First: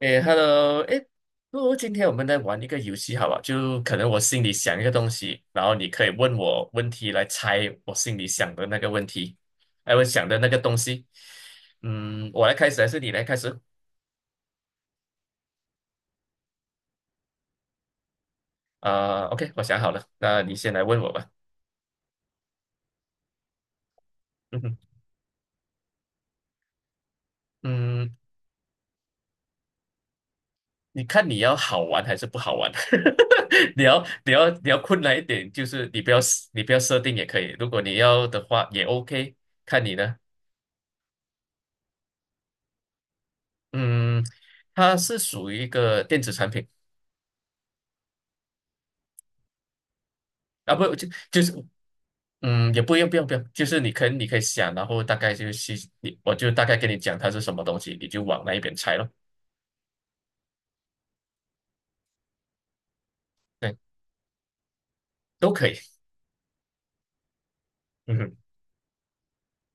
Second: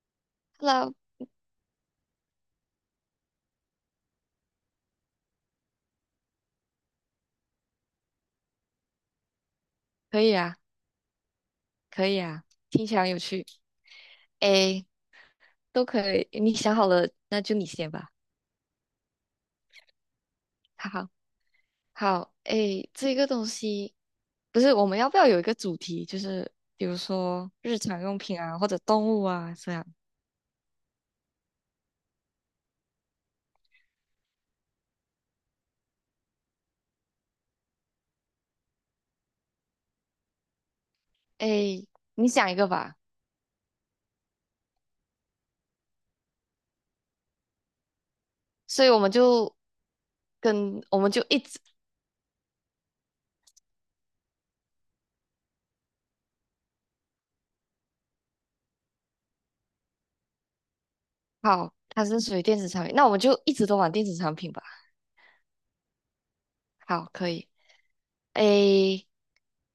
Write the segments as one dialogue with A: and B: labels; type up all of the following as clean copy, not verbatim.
A: 诶，Hello，
B: Club
A: 诶，不如今天我们来玩一个游戏好吧？就可能我心里想一个东西，然后你可以问我问题来猜我心里想的那个问题，哎，我想
B: 可以
A: 的那
B: 啊，
A: 个东西。
B: 可以
A: 嗯，
B: 啊，
A: 我来开始
B: 听
A: 还
B: 起
A: 是
B: 来很
A: 你
B: 有
A: 来开
B: 趣。
A: 始？
B: 诶，都可以，你想好了，那就你先吧。
A: 啊，OK，我想好了，那你先来问
B: 好，
A: 我吧。
B: 好，诶，这个东西
A: 嗯
B: 不是
A: 哼，
B: 我们要不要有一个主题，就是比如说日常
A: 嗯，
B: 用品啊，或者动物啊这样。
A: 你看你要好玩还是不好玩？你要困难一点，就是你不要设定也可以，如果你要的话也 OK，看你呢。
B: 诶，你想一个吧，
A: 嗯，它是属于一个电子产品
B: 所以我们就
A: 啊，
B: 跟
A: 不
B: 我
A: 就
B: 们就一
A: 就是，
B: 直
A: 嗯，也不用，就是你可以想，然后大概就是我就大概跟你讲它是什么东西，你就往那一边猜咯，
B: 好，它是属于电子产品，那我们就一直
A: 对，
B: 都玩电子产品吧。
A: 都可以，
B: 好，可以。
A: 嗯哼。
B: 诶，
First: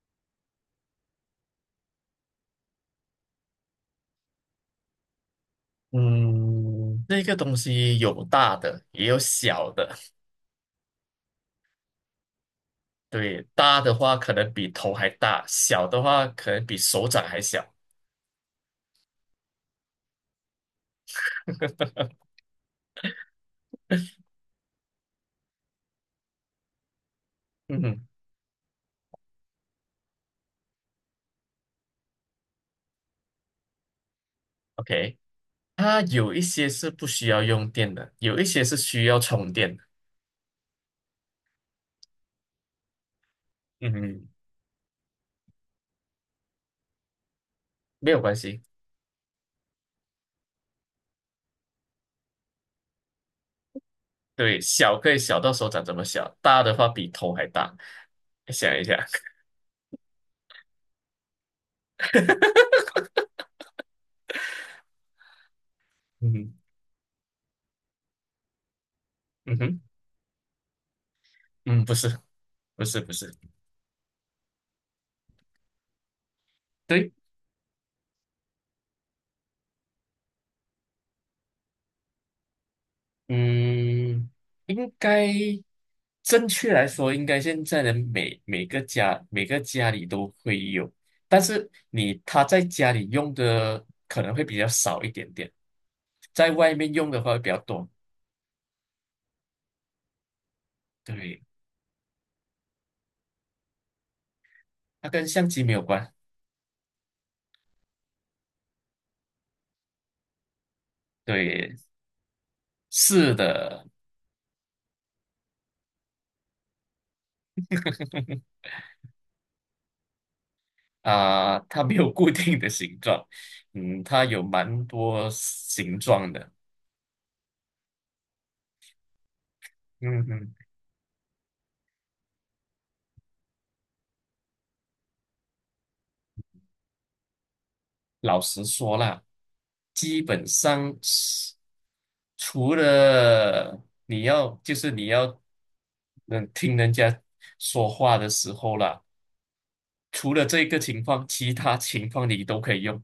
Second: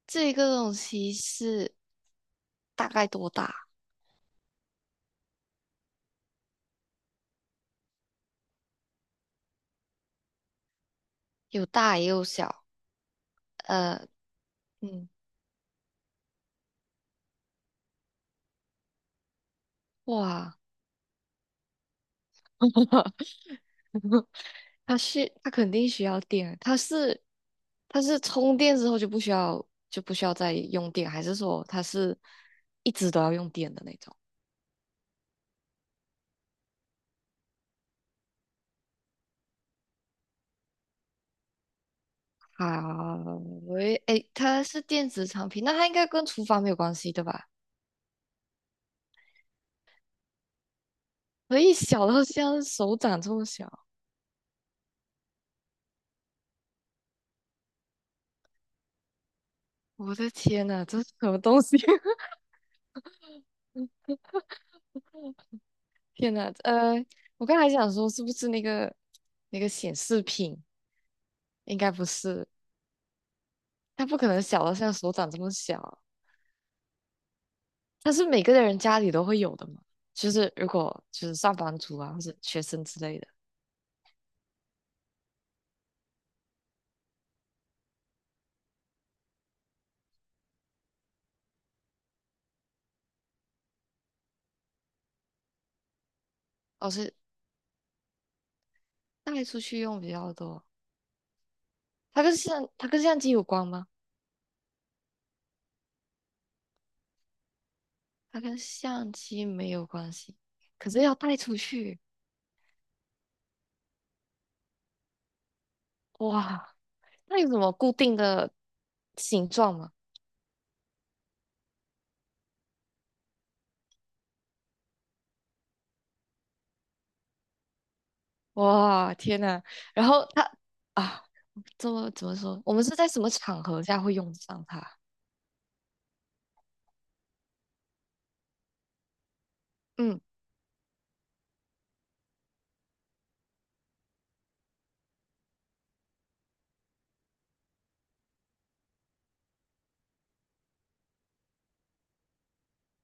B: 这个东西是大概多大？
A: 嗯，那个东西有大的也有小的，
B: 有大也有小，
A: 对，大的
B: 呃，
A: 话可能比头还
B: 嗯，
A: 大，小的话可能比手掌还小，
B: 哇，它肯定需要电，
A: 嗯
B: 它
A: 哼
B: 是充电之后就不需要再用电，还是说它是一直都要用电的那种？
A: ，OK,它有一些是不需要用电的，有一些是需要充电的，
B: 好，
A: 嗯
B: 喂，
A: 哼，
B: 诶，它是电子产品，那它应该跟厨房没有关系对吧？
A: 没有关系。
B: 可以小到像手掌这么小，
A: 对，小可以小到手掌这么小，大的话比头还大。想一下，
B: 我的天呐，这是什么东西？
A: 嗯
B: 天呐，
A: 哼，
B: 我刚才想说是不是
A: 嗯
B: 那个
A: 哼，
B: 显示屏？应
A: 嗯，
B: 该
A: 不
B: 不
A: 是，
B: 是，
A: 不是，不是，
B: 它不可能小到像手掌这么小，
A: 对，
B: 它是每个人家里都会有的嘛。就是如果就是上班族啊，或者学生之类的，
A: 嗯，应该正确来说，应该现在的每个家里都会有，但是他在家里用的可能会比较少一点点，在外
B: 老
A: 面用
B: 师
A: 的话会比较多。
B: 带出去用比较多。
A: 对，
B: 它跟相机有关吗？
A: 它跟相机没有关。
B: 它跟相机没有关系，可是要带出
A: 对，
B: 去，
A: 是的，
B: 哇，那有什么固定的形状吗？
A: 啊、它没有固定的形状，嗯，它有蛮多形状的，
B: 哇，天呐，然
A: 嗯
B: 后它
A: 哼，
B: 啊，这么怎么说？我们是在什么场合下会用得上它？
A: 老实说啦，基
B: 嗯。
A: 本上是除了你要就是你要嗯听人家说话的时候啦，除了这个情况，其他情况你都可以用。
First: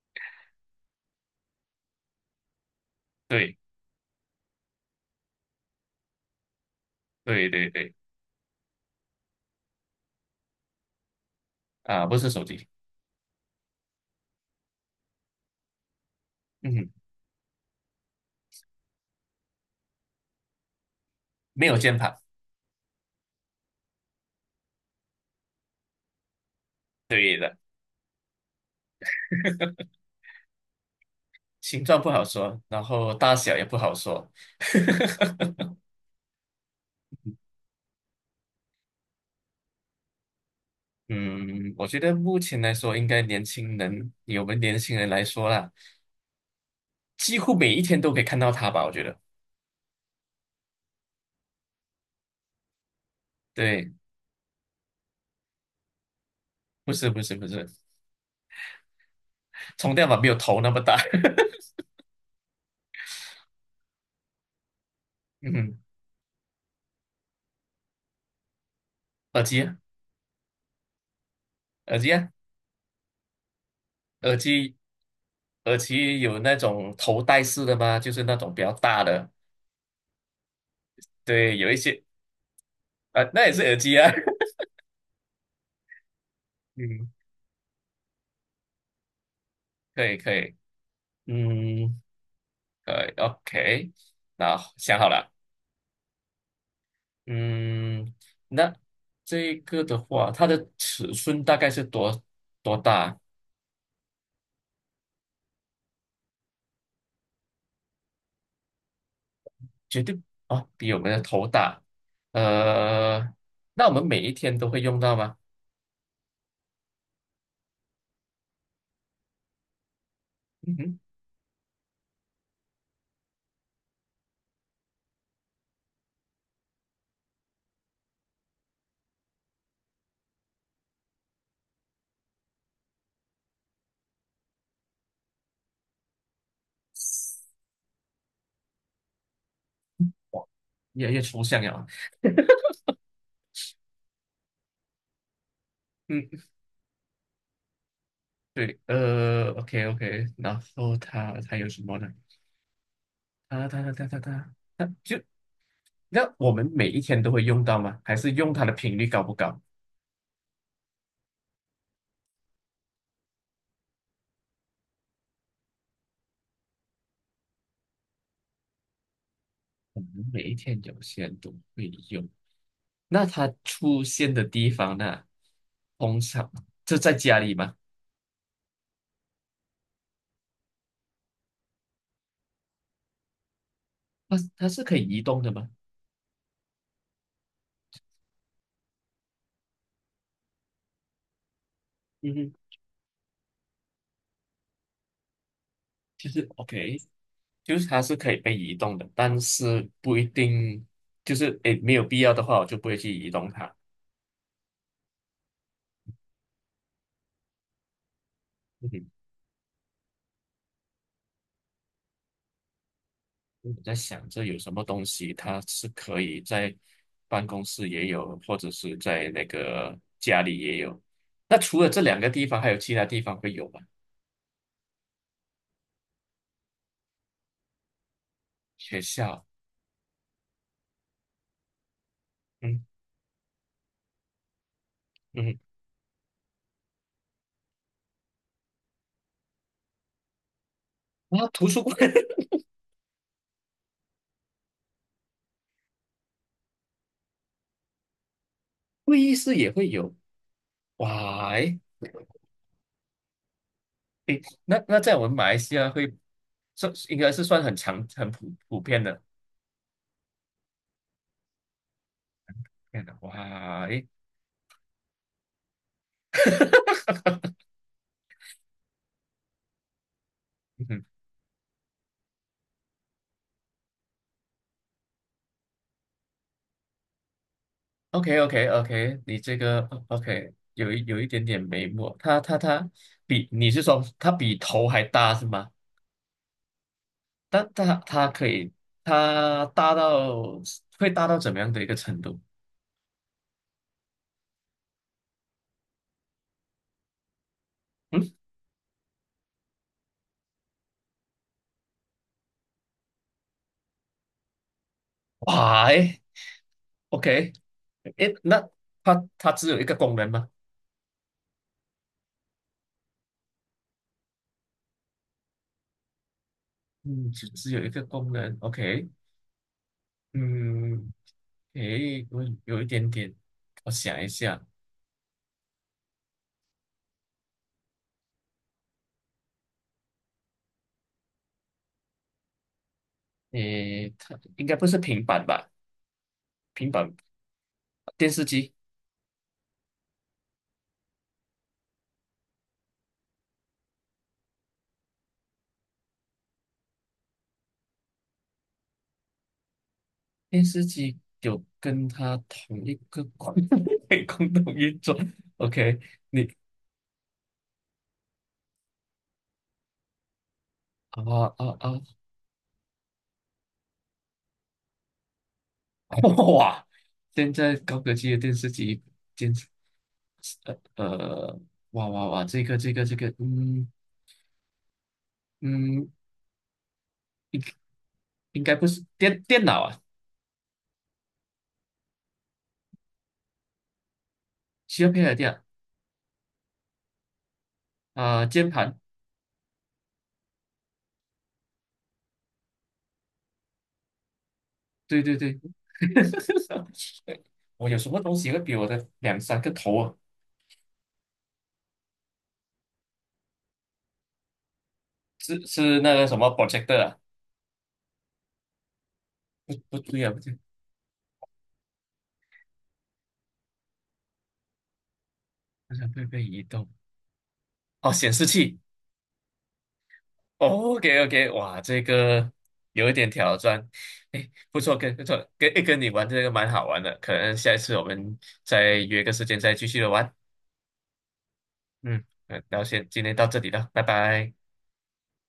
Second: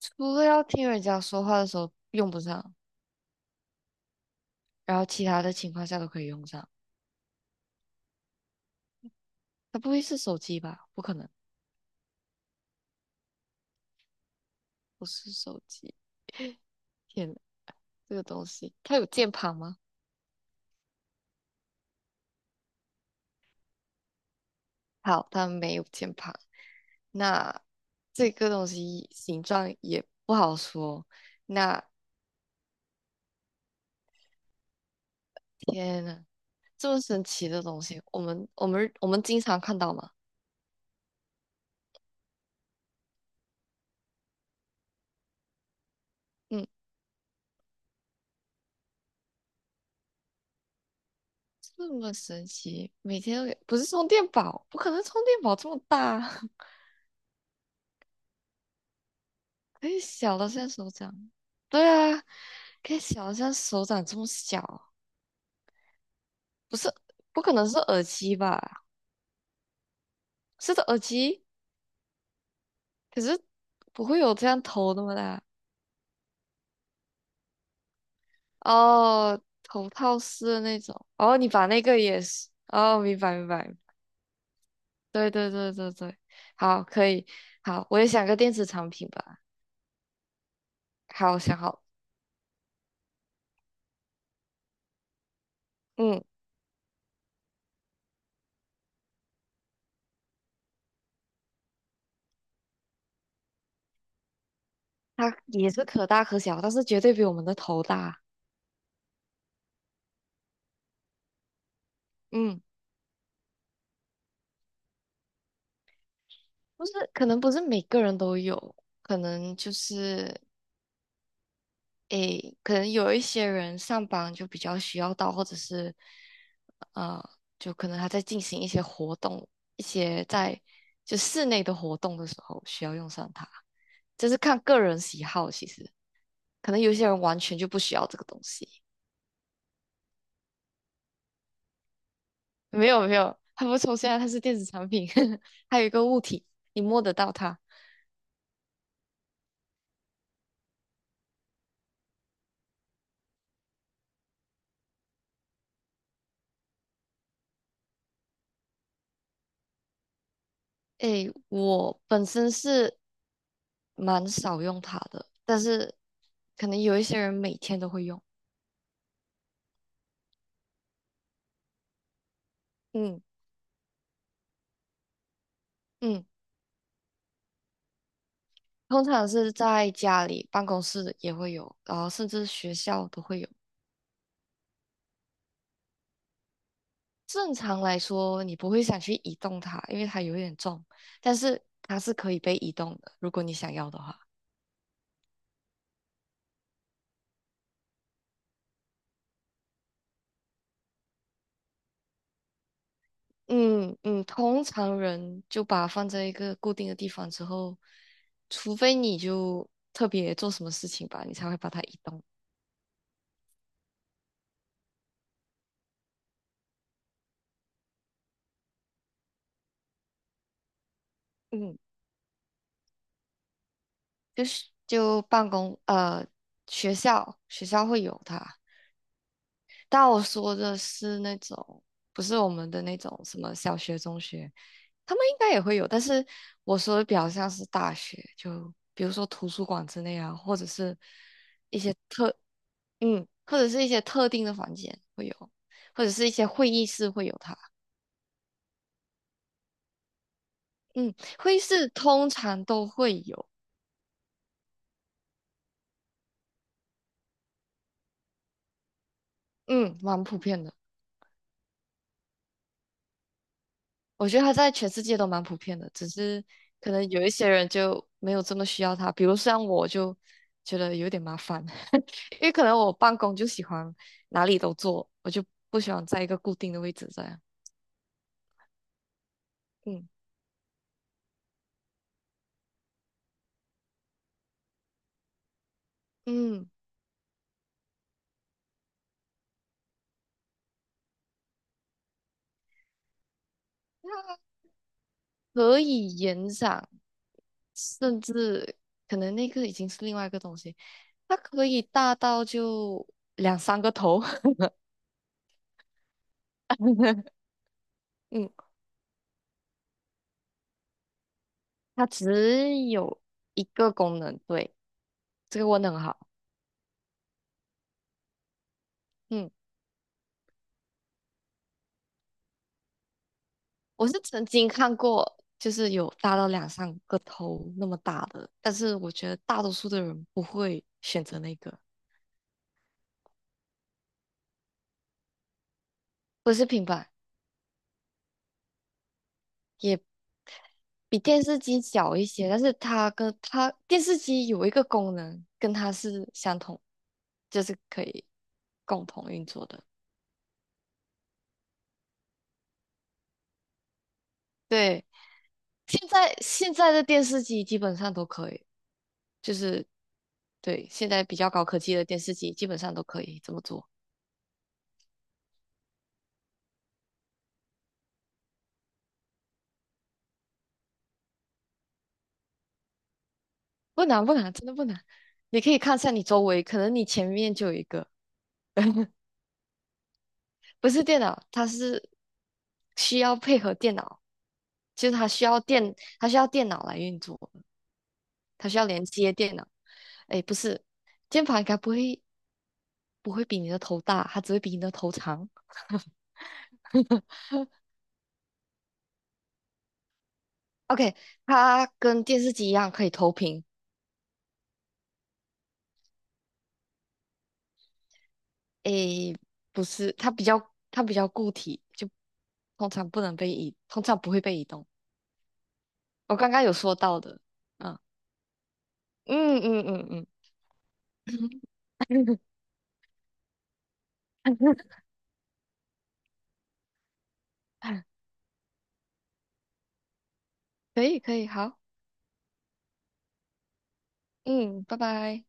B: 除了要听人家说话的时候用不上，
A: 对
B: 然后其他的情况下都可以用上。
A: 对对对，
B: 它不会是手机吧？不可能，
A: 啊，不是手机，
B: 不是手机。
A: 嗯哼，
B: 天呐，这个东西它有键盘吗？
A: 没有键盘，
B: 好，它没有键盘。那这个东西形状也不好说。那
A: 形状不好说，然后大小也不好说。
B: 天呐，这么神奇的东西，我们经常看到嘛。
A: 嗯，我觉得目前来说，应该年轻人，以我们年轻人来说啦，
B: 嗯，
A: 几乎每一天都可以看到它吧。我觉得，
B: 这么神奇，每天都有不是
A: 对，
B: 充电宝，不可能充电宝这么大。
A: 不是，
B: 可
A: 充
B: 以
A: 电宝没有
B: 小到
A: 头
B: 像
A: 那么
B: 手
A: 大。
B: 掌，对啊，可以小到像手掌这么小，
A: 嗯，
B: 不是，不可能是耳机吧？
A: 耳机啊，
B: 是的耳机，
A: 耳机啊，
B: 可是不会有
A: 耳
B: 这样
A: 机，
B: 头那么大
A: 耳机有那种头戴式的吗？就是那种比较大的，
B: 哦，头套式的那种。哦，你
A: 对，
B: 把
A: 有一
B: 那个
A: 些
B: 也是，哦，明
A: 啊，
B: 白
A: 那
B: 明
A: 也是
B: 白，
A: 耳机啊。
B: 对对对对对，好，可
A: 嗯，
B: 以，好，我也想个电子产品吧。
A: 可以可以，
B: 好，想好，
A: 嗯，可以，OK，那想好了。
B: 嗯，
A: 嗯，那这个的话，它的尺寸大概是多大？
B: 它也是可大可小，但是绝对比我们的头大。
A: 绝对啊，比我们的头大。
B: 嗯。
A: 呃，那我们每一天都会用到吗？
B: 不是，可能不是每个人都有，可能就是，
A: 嗯哼，
B: 诶，可能有一些人上班就比较需要到，或者是，呃，就可能他在进行一些活动，一些在就室内的活动的时候需要用上它，这是看个人喜好，其实可能有些人完全就不需要这个东西。
A: 越来越抽象了。
B: 没有没有，它不抽象，它是电子产品，还有一个物
A: 嗯，
B: 体，你摸得到它。
A: 对，呃，OK OK，然后它还有什么呢？它就那我们每一天都会用到吗？还是用它的频率高不高？
B: 诶，我本身是蛮少用它的，但是可能有一些人每天都会用。
A: 我们每一天有些都会用。
B: 嗯
A: 那它出现的地方呢，通
B: 嗯，
A: 常就在家里吗？
B: 通常是在家里、办公室也会有，然后甚至学校都会有。
A: 它是可以移动的吗？
B: 正常来说，你不会想去移动它，因为它有一点重，但是它是可
A: 嗯
B: 以
A: 哼，
B: 被移动的，如果你想要的话。
A: 就是 OK，就是它是可以被移动的，但是不一定，就是诶没有必要的话，我就不会去移动它。
B: 嗯嗯，通常人就把它放在一个固定的地方之后，除
A: 嗯
B: 非
A: 哼，
B: 你就特别做什么事情吧，你才会把它移动。
A: 我在想这有什么东西，它是可以在办公室也有，或者是在那个家里也有。那
B: 嗯。
A: 除了这两个地方，还有其他地方会有吗？
B: 就是就办公呃学校会有它，
A: 学校，
B: 但我说的是那种不是我们的
A: 嗯
B: 那种什么小学、中学，他们应
A: 嗯
B: 该
A: 哼，
B: 也会有，但是我说的比较像是大学，就比如说图书馆之类啊，或者是
A: 然图
B: 一
A: 书
B: 些
A: 馆、
B: 特嗯，或者是一些特定的房间会有，或者是一些会议室会有它，
A: 会议室也会有。
B: 嗯，
A: 哇，
B: 会议
A: 诶
B: 室通常都会有，
A: 诶，那那在我们马来西亚会算应该是算很强很普遍的。
B: 嗯，蛮普遍的。
A: 天哪，哇，诶，
B: 我觉得它在全世界都蛮普遍的，只是可 能有一些人就没有这么需要它，比如像我就觉得
A: 嗯
B: 有点麻烦，因为可能我办公就喜欢哪里都坐，我就不喜欢在一个固定的位置这样。
A: ，OK OK OK，你这个
B: 嗯
A: OK 有一点点眉目，它比你是说它比头还大是吗？
B: 嗯，
A: 但它可以它大到会大到怎么样的一个程度？
B: 它可以延展，甚
A: 嗯，
B: 至可能那个已经是另外一个东西，它可以大到就两三个头。
A: 哇，诶 ，OK，诶，
B: 嗯，
A: 那它只有一个功能吗？
B: 它只有一个功能，对，这个问的很好。
A: 嗯，只只有一个功能，OK，
B: 嗯。
A: 嗯。诶，我有一点点，我
B: 我是
A: 想一
B: 曾
A: 下，
B: 经看过，就是有大到两三个头那么大的，但是我觉得大多数的人不会选择那个，
A: 诶，它应该不是平板吧？
B: 不是平
A: 平
B: 板，
A: 板电视机，
B: 也比电视机小一些，但是它跟它电视机有一个功能跟它是相同，就是可以共同运作的。
A: 电视机有跟它同一个共 共同运
B: 对，
A: 作。OK，你
B: 现在的电视机基本上都可以，就是对现在比
A: 啊
B: 较高
A: 啊
B: 科技
A: 啊，
B: 的电视机基本上都可以这么做。
A: 哇！现在高科技的电视机，电视呃呃，哇哇哇，这个，嗯
B: 不难不难，真的不难。你可以看一
A: 嗯，
B: 下你周围，可能你前面
A: 应
B: 就有一个，
A: 应该不是电脑啊，
B: 不是电脑，它是需要配合电脑，
A: 需要
B: 就是
A: 配
B: 它
A: 合
B: 需要
A: 电
B: 电，它需要电脑来运作，
A: 脑啊，
B: 它
A: 键
B: 需要
A: 盘，
B: 连接电脑。哎，不是，键盘应该不会比你的头大，它只会比你的头
A: 对对
B: 长。
A: 对。我有什么东西会比我的两三个头啊？
B: OK，它跟电视机一样可以投屏。
A: 是是那个什么 projector 啊？
B: 诶，
A: 不
B: 不
A: 不
B: 是，
A: 对啊，不对，
B: 它比较固体，就通常不会被移动。
A: 好像会
B: 我
A: 被
B: 刚
A: 移
B: 刚有
A: 动。
B: 说到的，嗯
A: 哦，显示器。
B: 嗯嗯嗯
A: 哦，OK OK，哇，这个有一点挑战。哎，
B: 嗯，
A: 不错，跟不错，跟你玩这个蛮好玩的。可能下一次我们再约个时间再继续的玩。
B: 可以可以，好，
A: 嗯，然后先今天到这里了，拜拜。
B: 嗯，拜拜。